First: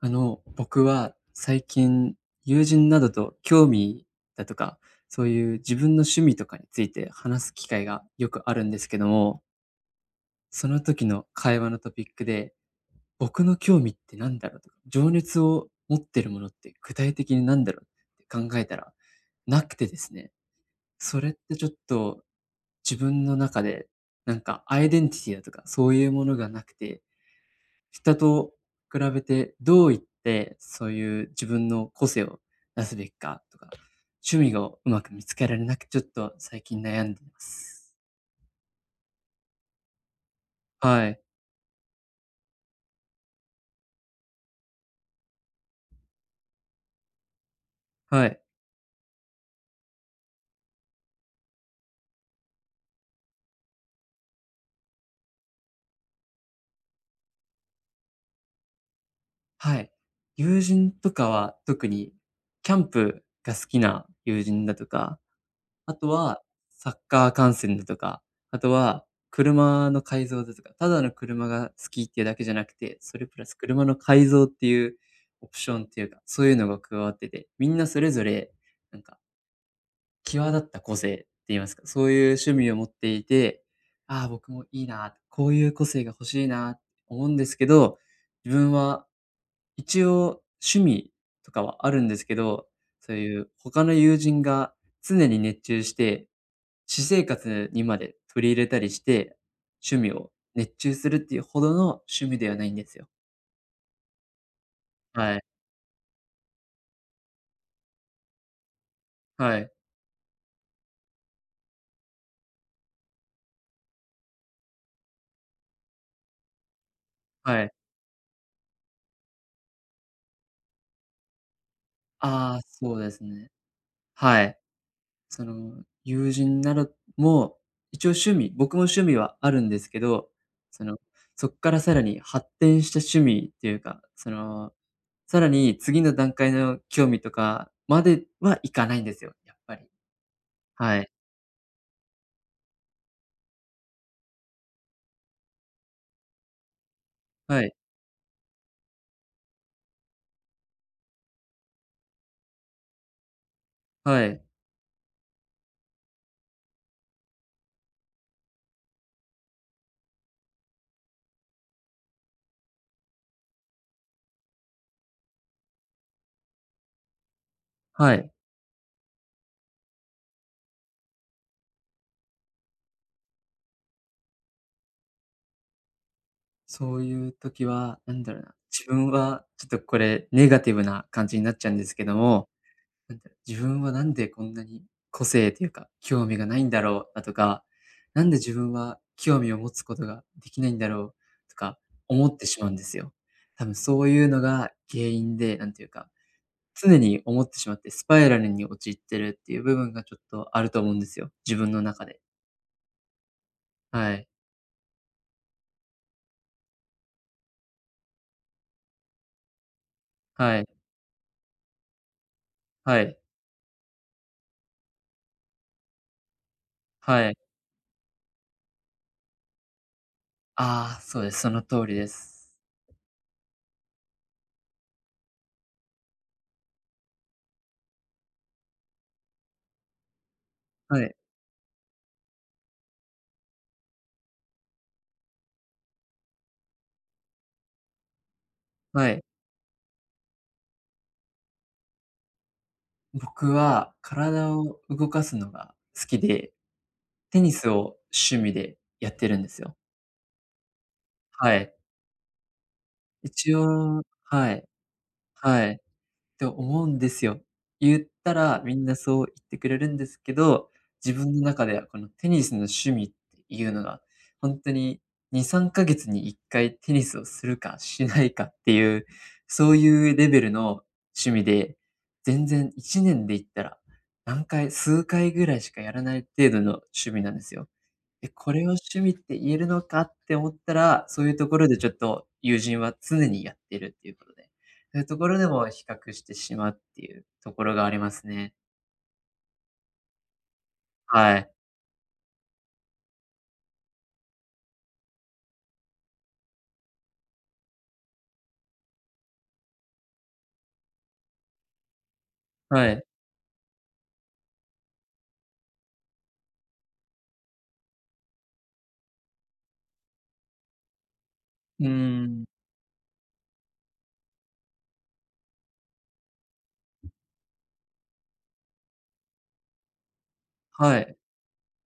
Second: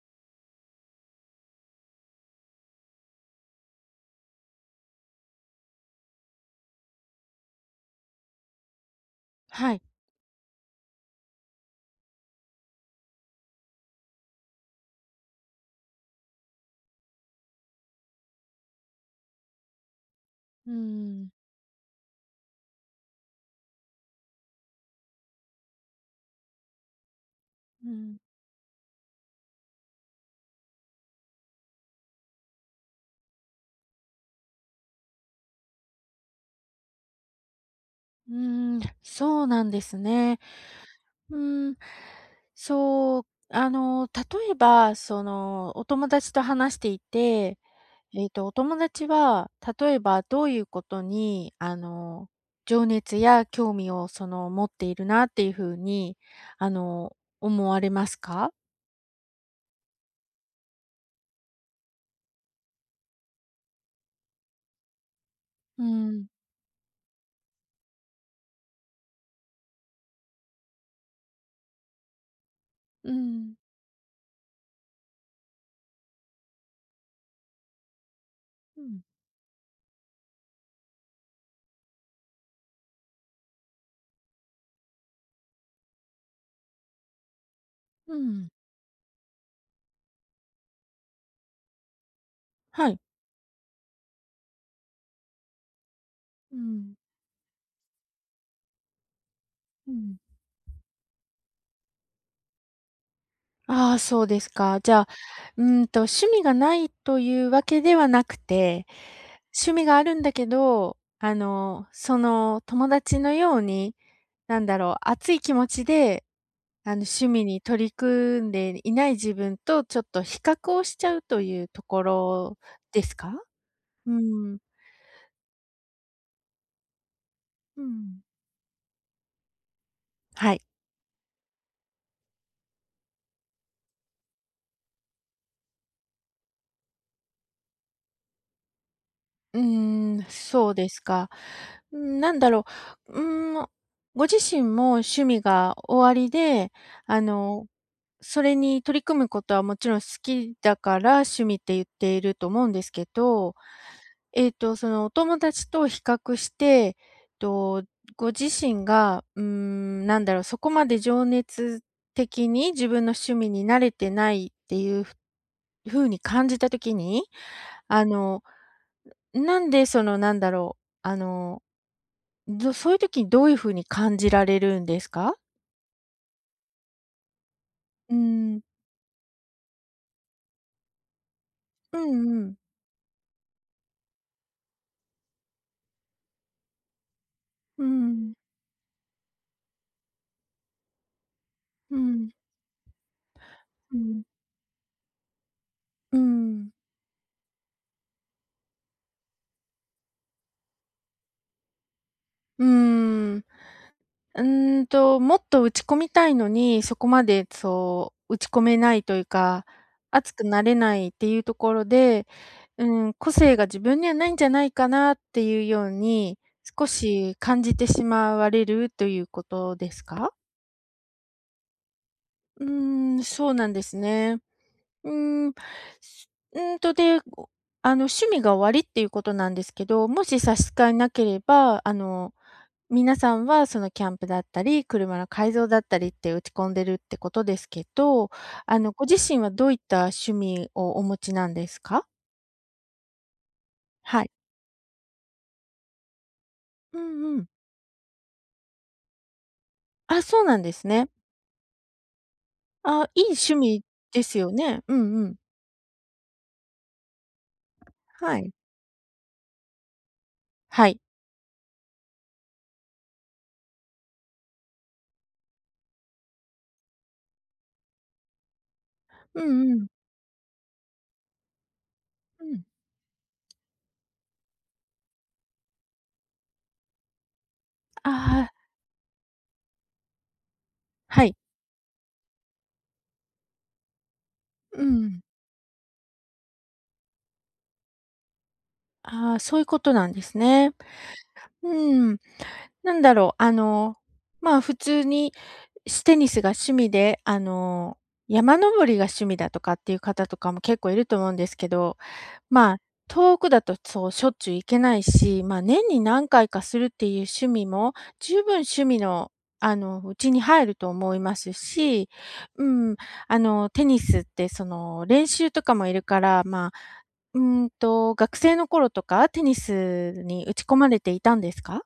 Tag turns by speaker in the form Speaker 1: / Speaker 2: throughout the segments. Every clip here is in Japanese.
Speaker 1: 僕は最近、友人などと興味だとか、そういう自分の趣味とかについて話す機会がよくあるんですけども、
Speaker 2: はい。
Speaker 1: その時の会話のトピックで、僕の興味ってなんだろうとか、情熱を持ってるものって具体的になんだろうって考えたら、なくてですね、
Speaker 2: うー
Speaker 1: そ
Speaker 2: ん、
Speaker 1: れってちょっと自分の中で、なんかアイデンティティだとか、そういうものがなくて、
Speaker 2: う
Speaker 1: 人
Speaker 2: ん、
Speaker 1: と比べてどう言って、そういう自分の個性を出すべきかとか、趣味をうまく見つけられなく、ちょっと最近悩んでいます。
Speaker 2: そうなんですね。
Speaker 1: はい、
Speaker 2: うーん、そう、例えば、お友達と話していて、
Speaker 1: はい、
Speaker 2: お友達は、例えばどういうことに、情熱や興味を、持っているなっていうふうに、思われますか？
Speaker 1: はい。友人とかは特にキャンプが好きな友人だとか、
Speaker 2: う
Speaker 1: あと
Speaker 2: ん、
Speaker 1: は、サッカー観戦だとか、あとは車の改造だとか、ただの車が好きっていうだけじゃなくて、
Speaker 2: う
Speaker 1: それプラス
Speaker 2: ん、
Speaker 1: 車の改造っていうオプションっていうか、そういうのが加わってて、みんなそれぞれ、
Speaker 2: う
Speaker 1: な
Speaker 2: ん、
Speaker 1: んか、際立った個性って言いますか、そういう趣味を持っていて、ああ、僕もいいな、こういう個性が欲しいな、思うんですけど、
Speaker 2: うん、
Speaker 1: 自分は一応趣味とかはあるんですけど、
Speaker 2: はい。
Speaker 1: そういう他の友人が常に熱中して、
Speaker 2: うん、
Speaker 1: 私生活にまで取り入れたりして、
Speaker 2: う
Speaker 1: 趣
Speaker 2: ん。
Speaker 1: 味を熱中するっていうほどの趣味ではないんですよ。
Speaker 2: ああ、そうですか。じゃあ、
Speaker 1: はい。
Speaker 2: 趣味がないというわけではなくて、
Speaker 1: はい。
Speaker 2: 趣味があるんだけど、その友達のように、熱い気持ちで、趣味に
Speaker 1: はい。
Speaker 2: 取り組んでいない自分とちょっと比較をしちゃうというところ
Speaker 1: ああ、そう
Speaker 2: で
Speaker 1: で
Speaker 2: す
Speaker 1: す
Speaker 2: か？
Speaker 1: ね。
Speaker 2: う
Speaker 1: はい。
Speaker 2: ん。
Speaker 1: その、友人なども、
Speaker 2: う
Speaker 1: 一応
Speaker 2: ん。
Speaker 1: 趣味僕も趣味はあるんですけど、
Speaker 2: はい。
Speaker 1: その、そっからさらに発展した趣味っていうか、その、さらに次の段階の興味とかまではいかないんですよ、やっ
Speaker 2: うー
Speaker 1: ぱり。
Speaker 2: そうで
Speaker 1: は
Speaker 2: す
Speaker 1: い。
Speaker 2: か。うん、う、うーん、ご自身も趣味がおありで、あ
Speaker 1: は
Speaker 2: の
Speaker 1: い。
Speaker 2: それに取り組むことはもちろん好きだから趣味って言っていると思うんですけど、
Speaker 1: はい。
Speaker 2: そのお友達と比較して、と、ご自身が、そこまで情熱的に自分の趣味に慣れてないっていう風に感じた時に、あ
Speaker 1: はい。
Speaker 2: の、なんでそのなんだろう、あの、どそういう時にどういう風に感じられるんですか？
Speaker 1: そういう時は、な
Speaker 2: うー
Speaker 1: んだろうな、
Speaker 2: ん。
Speaker 1: 自分はちょっとこれネガティブな感じになっちゃうんです
Speaker 2: う
Speaker 1: け
Speaker 2: ん
Speaker 1: ど
Speaker 2: う
Speaker 1: も、
Speaker 2: ん。
Speaker 1: なんだろう、自分はなんでこんなに個性というか、興味がないんだろうだとか、
Speaker 2: う
Speaker 1: なん
Speaker 2: ん。
Speaker 1: で自分は興味を持つことができないんだろうとか
Speaker 2: う
Speaker 1: 思
Speaker 2: ん。
Speaker 1: ってしまうんですよ。多分
Speaker 2: う
Speaker 1: そう
Speaker 2: ん。
Speaker 1: いうのが原因で、なんていうか、
Speaker 2: うん。
Speaker 1: 常に思ってしまってスパイラルに陥ってるっていう部分がちょっとあると思うんですよ、自分の中で。
Speaker 2: うーん。
Speaker 1: はい。
Speaker 2: もっと打ち込みたいのに、そこまでそう、打ち込めないというか、熱く
Speaker 1: は
Speaker 2: な
Speaker 1: い。
Speaker 2: れないっていうところで、う
Speaker 1: は
Speaker 2: ーん、
Speaker 1: い。
Speaker 2: 個性が自分にはないんじゃないかなっていうように、少
Speaker 1: は
Speaker 2: し
Speaker 1: い。
Speaker 2: 感じてしまわれるということですか？
Speaker 1: ああ、そうです。その通りです。
Speaker 2: うーん、そうなんですね。うーん、すうーんと、で、おあの、趣味が終わりっていうことなんですけど、もし差し支え
Speaker 1: は
Speaker 2: な
Speaker 1: い。
Speaker 2: ければ、皆さんはそのキャンプだったり、車の改造だったりって打ち込んでるってことですけど、ご
Speaker 1: は
Speaker 2: 自
Speaker 1: い。
Speaker 2: 身はどういった趣味をお持ちなんですか？
Speaker 1: 僕は
Speaker 2: はい。
Speaker 1: 体を動かすのが好きで
Speaker 2: うんう
Speaker 1: テ
Speaker 2: ん。
Speaker 1: ニスを趣味でやってるんですよ。
Speaker 2: あ、そうなんですね。
Speaker 1: はい。
Speaker 2: あ、いい
Speaker 1: 一
Speaker 2: 趣味
Speaker 1: 応
Speaker 2: です
Speaker 1: は
Speaker 2: よ
Speaker 1: い、
Speaker 2: ね。うんうん。
Speaker 1: はい。って思うんですよ。言った
Speaker 2: はい。
Speaker 1: らみんなそう言ってくれるんですけど、
Speaker 2: はい。
Speaker 1: 自分の中ではこのテニスの趣味っていうのが、ほんとに2、3ヶ月に1回テニスをするかしないかっていう、
Speaker 2: う
Speaker 1: そ
Speaker 2: んう
Speaker 1: う
Speaker 2: ん。
Speaker 1: いうレベルの趣味で、
Speaker 2: う
Speaker 1: 全
Speaker 2: ん。
Speaker 1: 然1年で言ったら、何回数回ぐらいしかやらない程度の趣味なんですよ。
Speaker 2: あ
Speaker 1: え、こ
Speaker 2: あ、
Speaker 1: れを趣味って言えるのかって思ったら、そ
Speaker 2: は
Speaker 1: ういう
Speaker 2: い。
Speaker 1: ところでちょっと友人は常にやってるっていうことで、
Speaker 2: う
Speaker 1: そういうと
Speaker 2: ん。
Speaker 1: ころでも比較してしまうっていうところがありますね。
Speaker 2: ああ、そういうことなんですね。
Speaker 1: はい。
Speaker 2: うん。なんだろう、あの、まあ、普通にテニスが趣味で、山登りが趣味だとかっていう方とかも結構いると思うんですけど、まあ、
Speaker 1: はい。
Speaker 2: 遠くだとそうしょっちゅう行けないし、まあ、年に何回かするっていう趣味も、十分趣味の、うちに入ると思います
Speaker 1: うー
Speaker 2: し、
Speaker 1: ん。
Speaker 2: うん、テニスってその練習とかもいるから、まあ、学生の頃とかテニスに打ち込ま
Speaker 1: は
Speaker 2: れて
Speaker 1: い。
Speaker 2: いたんですか？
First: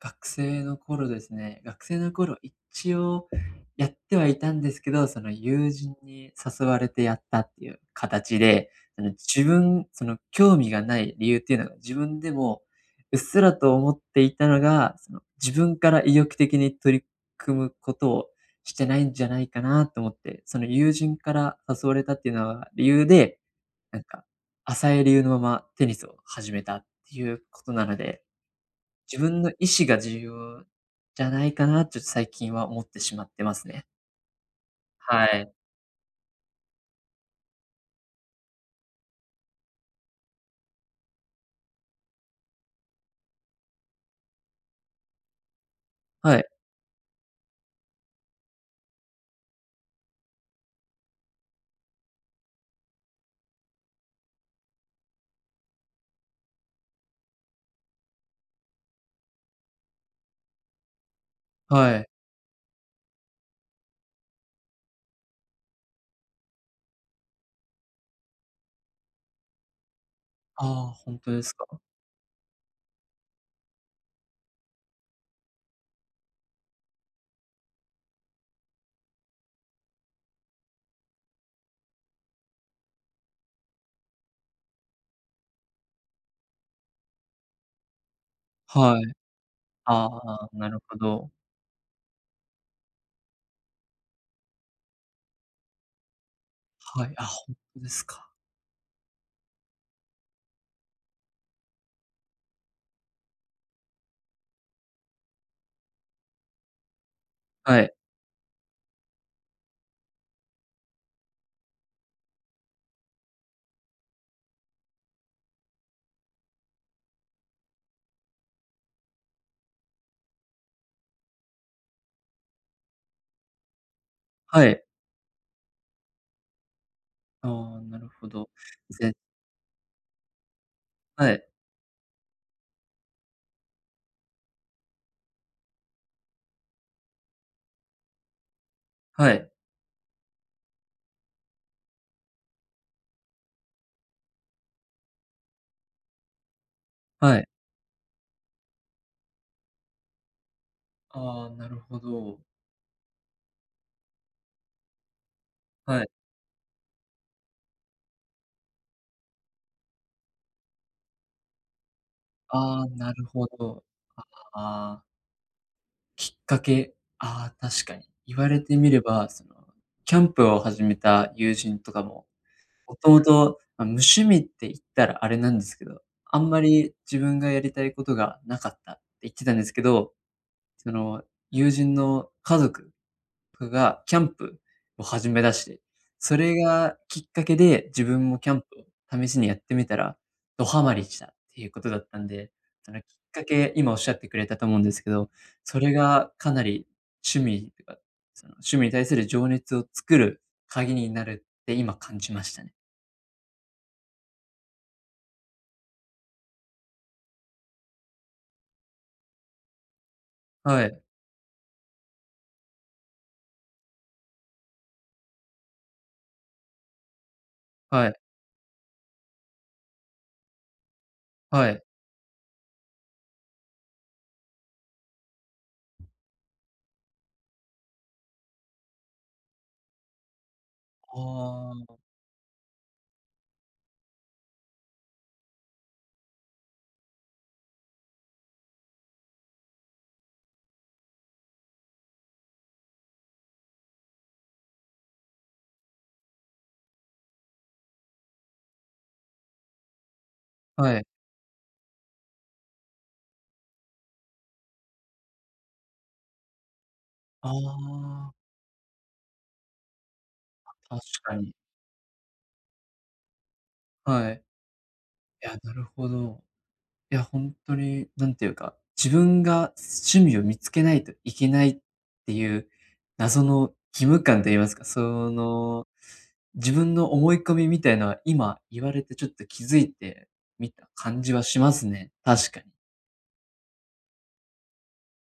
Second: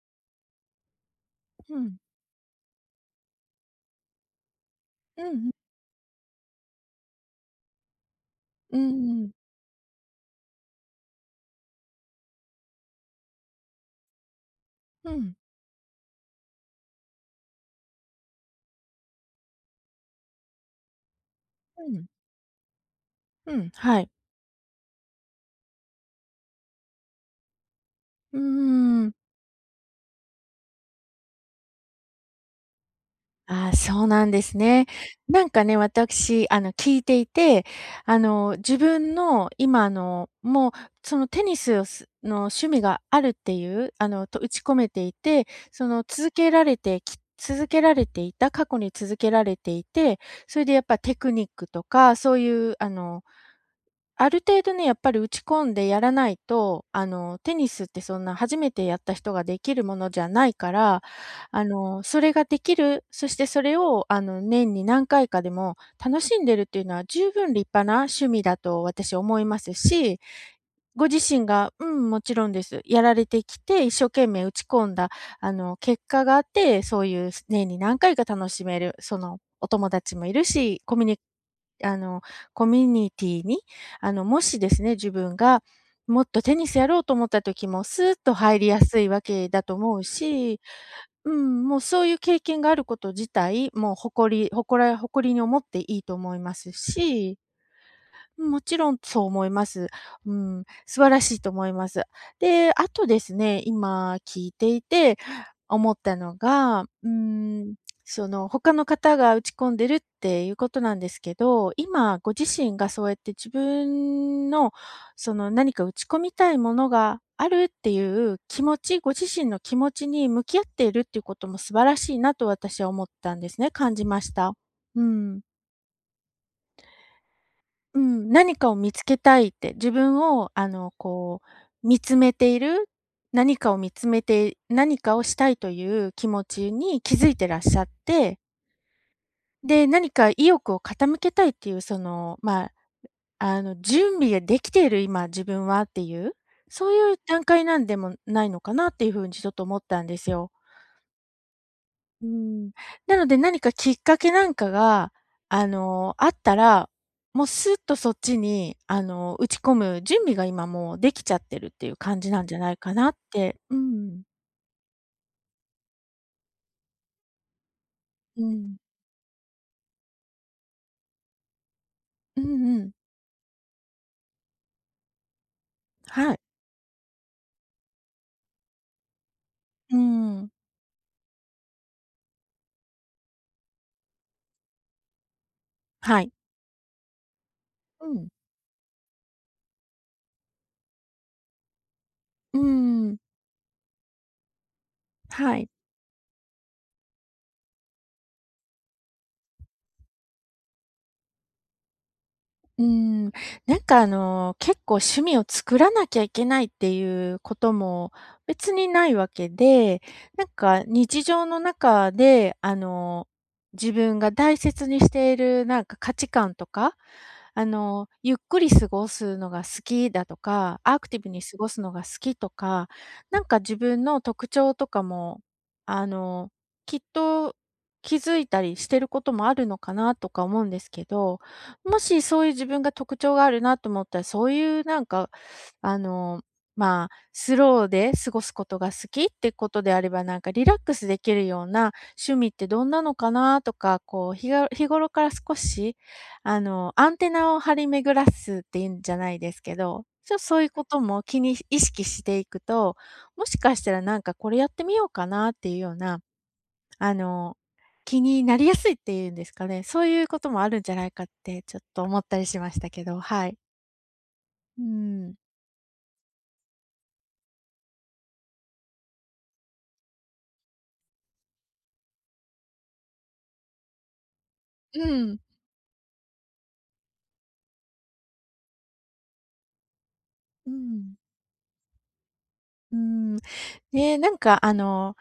Speaker 1: 学生の頃ですね、
Speaker 2: う
Speaker 1: 学生
Speaker 2: ん。
Speaker 1: の頃一応やってはいたんですけど、そ
Speaker 2: うん
Speaker 1: の
Speaker 2: うん。
Speaker 1: 友人に誘われてやったっていう形で、
Speaker 2: うん
Speaker 1: その
Speaker 2: うん。
Speaker 1: 自分、その興味がない理由っていうのが自分でもうっすらと思っていたのが、
Speaker 2: う
Speaker 1: その
Speaker 2: ん。
Speaker 1: 自分から意欲的に取り組むことをしてないんじゃないかなと思って、その友人から
Speaker 2: う
Speaker 1: 誘われ
Speaker 2: ん。
Speaker 1: たっていうのは理由で、
Speaker 2: うん、
Speaker 1: な
Speaker 2: は
Speaker 1: ん
Speaker 2: い。
Speaker 1: か、浅い理由のままテニスを始めたっていうことなので、
Speaker 2: うーん。
Speaker 1: 自分の意思が重要じゃないかなと最近は思ってしまってます
Speaker 2: ああ、
Speaker 1: ね。
Speaker 2: そうなんですね。
Speaker 1: は
Speaker 2: なん
Speaker 1: い。
Speaker 2: かね、私、聞いていて、自分の今、そのテニスの趣味があるっていう、打ち込めていて、その続
Speaker 1: はい、
Speaker 2: けられてき続けられていた過去に続けられていて、それでやっぱテクニックとか、そういう、あのある程度ね、やっぱり打ち込んでやらないと、テニスってそんな初めてやった人ができるものじゃないから、
Speaker 1: はい。
Speaker 2: それができる、そしてそれを、年に何回かでも楽しんでるっていうのは十分立派な趣味だと私思いますし、
Speaker 1: ああ、
Speaker 2: ご
Speaker 1: ほん
Speaker 2: 自
Speaker 1: とで
Speaker 2: 身
Speaker 1: すか？
Speaker 2: がうん、もちろんです。やられてきて、一生懸命打ち込んだ、結果があって、そういう年に何回か楽しめる、お友達もいるし、あの、コミュニティに、もしですね、自分がもっとテニスやろうと思った時も、スーッと入りやす
Speaker 1: は
Speaker 2: い
Speaker 1: い。
Speaker 2: わけだと思う
Speaker 1: ああ、
Speaker 2: し、
Speaker 1: なるほど。
Speaker 2: うん、もうそういう経験があること自体、もう誇りに思っていいと思います
Speaker 1: はい。あ、
Speaker 2: し
Speaker 1: ほんとですか。
Speaker 2: もちろんそう思います。うん、素晴らしいと思います。で、あとですね、今聞いていて思ったのが、うん、
Speaker 1: はい。
Speaker 2: その他の方が打ち込んでるっていうことなんですけど、今ご自身がそうやって自分のその何か打ち込みたいものがあるっていう気持ち、ご自身の気持ちに向き合っているっていうことも素晴らしいなと私は思ったんですね、感じました。
Speaker 1: はい。
Speaker 2: うん。
Speaker 1: ああ、な
Speaker 2: う
Speaker 1: るほ
Speaker 2: ん、
Speaker 1: ど。
Speaker 2: 何かを見つ
Speaker 1: ぜ
Speaker 2: けたいって、自分を
Speaker 1: は
Speaker 2: こ
Speaker 1: い、
Speaker 2: う、見つめている、何かを見つめて何かをしたいという気持ちに気づいてらっしゃって、
Speaker 1: はい、
Speaker 2: で、何か意欲を傾けたいっていう、まあ、準備ができている今自分はっていう、そういう
Speaker 1: は
Speaker 2: 段
Speaker 1: い。
Speaker 2: 階なんでもないのかなっていう風にちょっと思ったんですよ。
Speaker 1: ああ、なるほ
Speaker 2: うー
Speaker 1: ど。
Speaker 2: ん。なので、何かきっかけなんかが、
Speaker 1: はい。
Speaker 2: あったら、もうスッとそっちに、打ち込む準備が今もうできちゃってるっていう感じなんじゃない
Speaker 1: ああ、
Speaker 2: か
Speaker 1: な
Speaker 2: なっ
Speaker 1: るほ
Speaker 2: て。う
Speaker 1: ど。
Speaker 2: ん。
Speaker 1: ああ、きっかけ、ああ、確かに。言
Speaker 2: う
Speaker 1: われて
Speaker 2: ん。
Speaker 1: みれば、その、キャンプを始めた友人とかも
Speaker 2: うんうん。
Speaker 1: もともと、ま、無趣味って言ったらあれなんですけど、
Speaker 2: は
Speaker 1: あ
Speaker 2: い。
Speaker 1: んまり自分がやりたいことがなかったって言ってたんですけ
Speaker 2: うー
Speaker 1: ど、
Speaker 2: ん。
Speaker 1: その、友人の家族がキャンプを始めだして、
Speaker 2: はい。
Speaker 1: それがきっかけで自
Speaker 2: う
Speaker 1: 分
Speaker 2: ん。
Speaker 1: もキャンプを試しにやってみたら、ドハマりしたっていうことだったんで、
Speaker 2: うー
Speaker 1: そのきっ
Speaker 2: ん。
Speaker 1: かけ、今おっしゃってくれたと思うんですけど、
Speaker 2: はい。
Speaker 1: それがかなり趣味とか、その、趣味に対する情熱を作る鍵になるって今感じましたね。
Speaker 2: うーん、結構趣味を作らなきゃいけないっていうことも別にないわけで、なん
Speaker 1: は
Speaker 2: か
Speaker 1: い。
Speaker 2: 日常の中で、自分が大切にしているなんか価値観とか、
Speaker 1: はい、
Speaker 2: ゆっくり過ごすのが好きだとか、アクティブに過
Speaker 1: は
Speaker 2: ごす
Speaker 1: い。
Speaker 2: のが好きとか、なんか自分の特徴とかも、あの、きっと気づいたりしてることもあるのかなとか思うんですけど、
Speaker 1: あ
Speaker 2: もしそういう自分が特徴があるなと思ったら、そういうなんか、あの、まあ、スローで過ごすことが好きってことであれば、なんかリラックスできるような趣味ってどんなのかなとか、こう、日頃から少し、アンテナを張り巡らすっていうんじゃないですけど、ちょっとそういう
Speaker 1: あ
Speaker 2: こ
Speaker 1: は
Speaker 2: と
Speaker 1: い。
Speaker 2: も意識していくと、もしかしたらなんかこれやってみようかなっていうようなあ
Speaker 1: あ、
Speaker 2: の、気
Speaker 1: あ
Speaker 2: になりやすいっていうんですかね、そういうこともあるんじゃ
Speaker 1: あ、確
Speaker 2: ないかっ
Speaker 1: かに。い
Speaker 2: てちょっと思ったりしましたけど、はい。
Speaker 1: はいあはいああ確かにいは
Speaker 2: うん。
Speaker 1: い、や、なるほど。いや、ほんとに、なんていうか、自分が趣味を見つけないといけないっていう謎の義務感と言いますか、
Speaker 2: う
Speaker 1: そ
Speaker 2: ん。
Speaker 1: の、自分の思い込みみたいのは、今言われてちょっと気づいてみ
Speaker 2: う
Speaker 1: た
Speaker 2: ん。
Speaker 1: 感じはしますね。確かに。
Speaker 2: うん。ね、なんかあの、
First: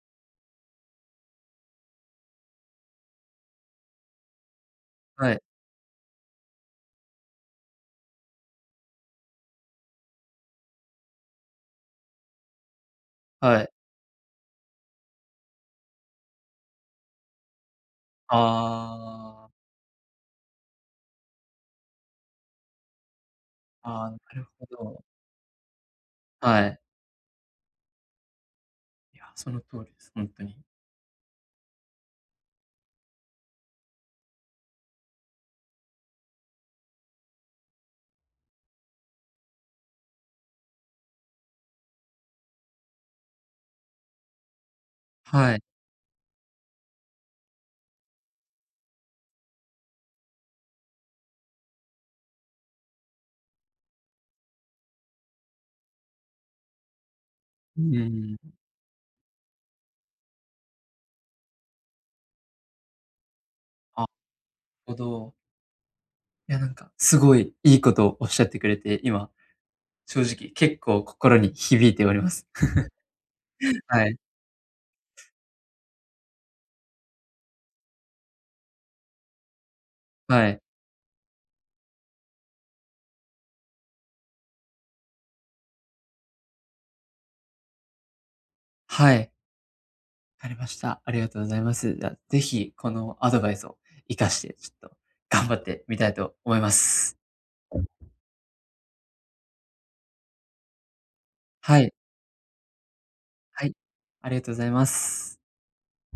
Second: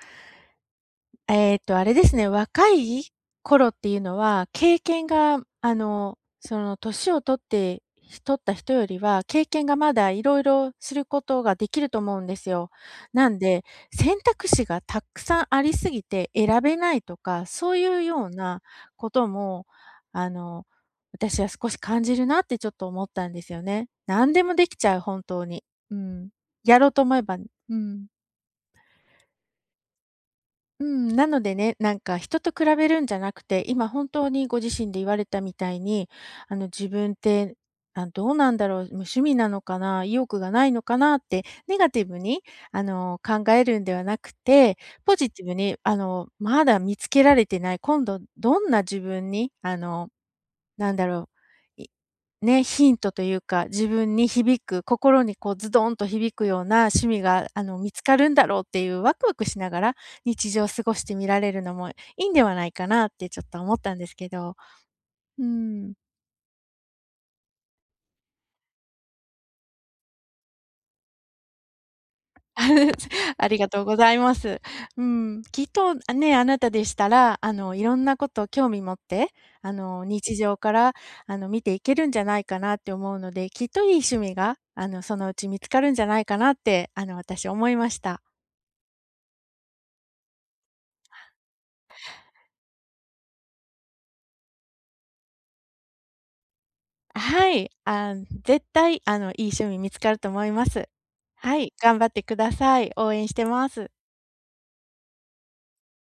Speaker 2: えっと、あれですね、若い頃っていうのは、経験
Speaker 1: は
Speaker 2: が、
Speaker 1: い、
Speaker 2: 年を取って、取った人よりは、経験がまだいろいろすることができると思うんですよ。なん
Speaker 1: は
Speaker 2: で、
Speaker 1: い。
Speaker 2: 選択肢がたくさんありすぎて選べないとか、そういうようなこと
Speaker 1: あ
Speaker 2: も、あの、私は少し感じるなってちょっと思ったんですよ
Speaker 1: あ、
Speaker 2: ね。
Speaker 1: ああ、な
Speaker 2: 何で
Speaker 1: る
Speaker 2: も
Speaker 1: ほ
Speaker 2: できちゃう、
Speaker 1: ど。
Speaker 2: 本当に。うん。
Speaker 1: はい。
Speaker 2: やろうと思えばうん。
Speaker 1: いや、その通りです、ほんとに。
Speaker 2: うん、なのでね、なんか人と比べるんじゃなくて、今本当にご自身で言われたみたいに、自分って、あ、どうなんだろう、無趣味なのかな、意欲がないのかなってネガティブに考えるんではなくて、ポジティ
Speaker 1: は
Speaker 2: ブ
Speaker 1: い。
Speaker 2: にまだ見つけられてない、今度どんな自分になんだろう、いね、ヒントというか、自分に響く、心にこうズドンと響くような趣味が、
Speaker 1: う
Speaker 2: 見つかる
Speaker 1: ー
Speaker 2: んだ
Speaker 1: ん。
Speaker 2: ろうっていうワクワクしながら、日常を過ごしてみられるのもいいんではないかなってちょっと思ったん
Speaker 1: あ、
Speaker 2: で
Speaker 1: なる
Speaker 2: すけど。
Speaker 1: ほど。
Speaker 2: うん。
Speaker 1: いや、すごいいいことをおっしゃってくれて、今、正直結構心に響いております。
Speaker 2: ありがと うご
Speaker 1: は
Speaker 2: ざ
Speaker 1: い。
Speaker 2: います。うん、きっと、あ、ね、あなたでしたら、いろんなことを興味持って、日
Speaker 1: は
Speaker 2: 常
Speaker 1: い。
Speaker 2: から、見ていけるんじゃないかなって思うので、きっといい趣味が、そのうち見つかるんじゃないかなって、私思いました。
Speaker 1: はい。わかりました。ありがとうございます。じゃあ、ぜひこのアドバイスを活かして、ちょっと頑張ってみたいと思います。
Speaker 2: はい、あ、絶対、いい趣味見つかると思います。はい、
Speaker 1: はい。
Speaker 2: 頑張ってください。応援して
Speaker 1: は
Speaker 2: ま
Speaker 1: い。
Speaker 2: す。
Speaker 1: ありがとうございます。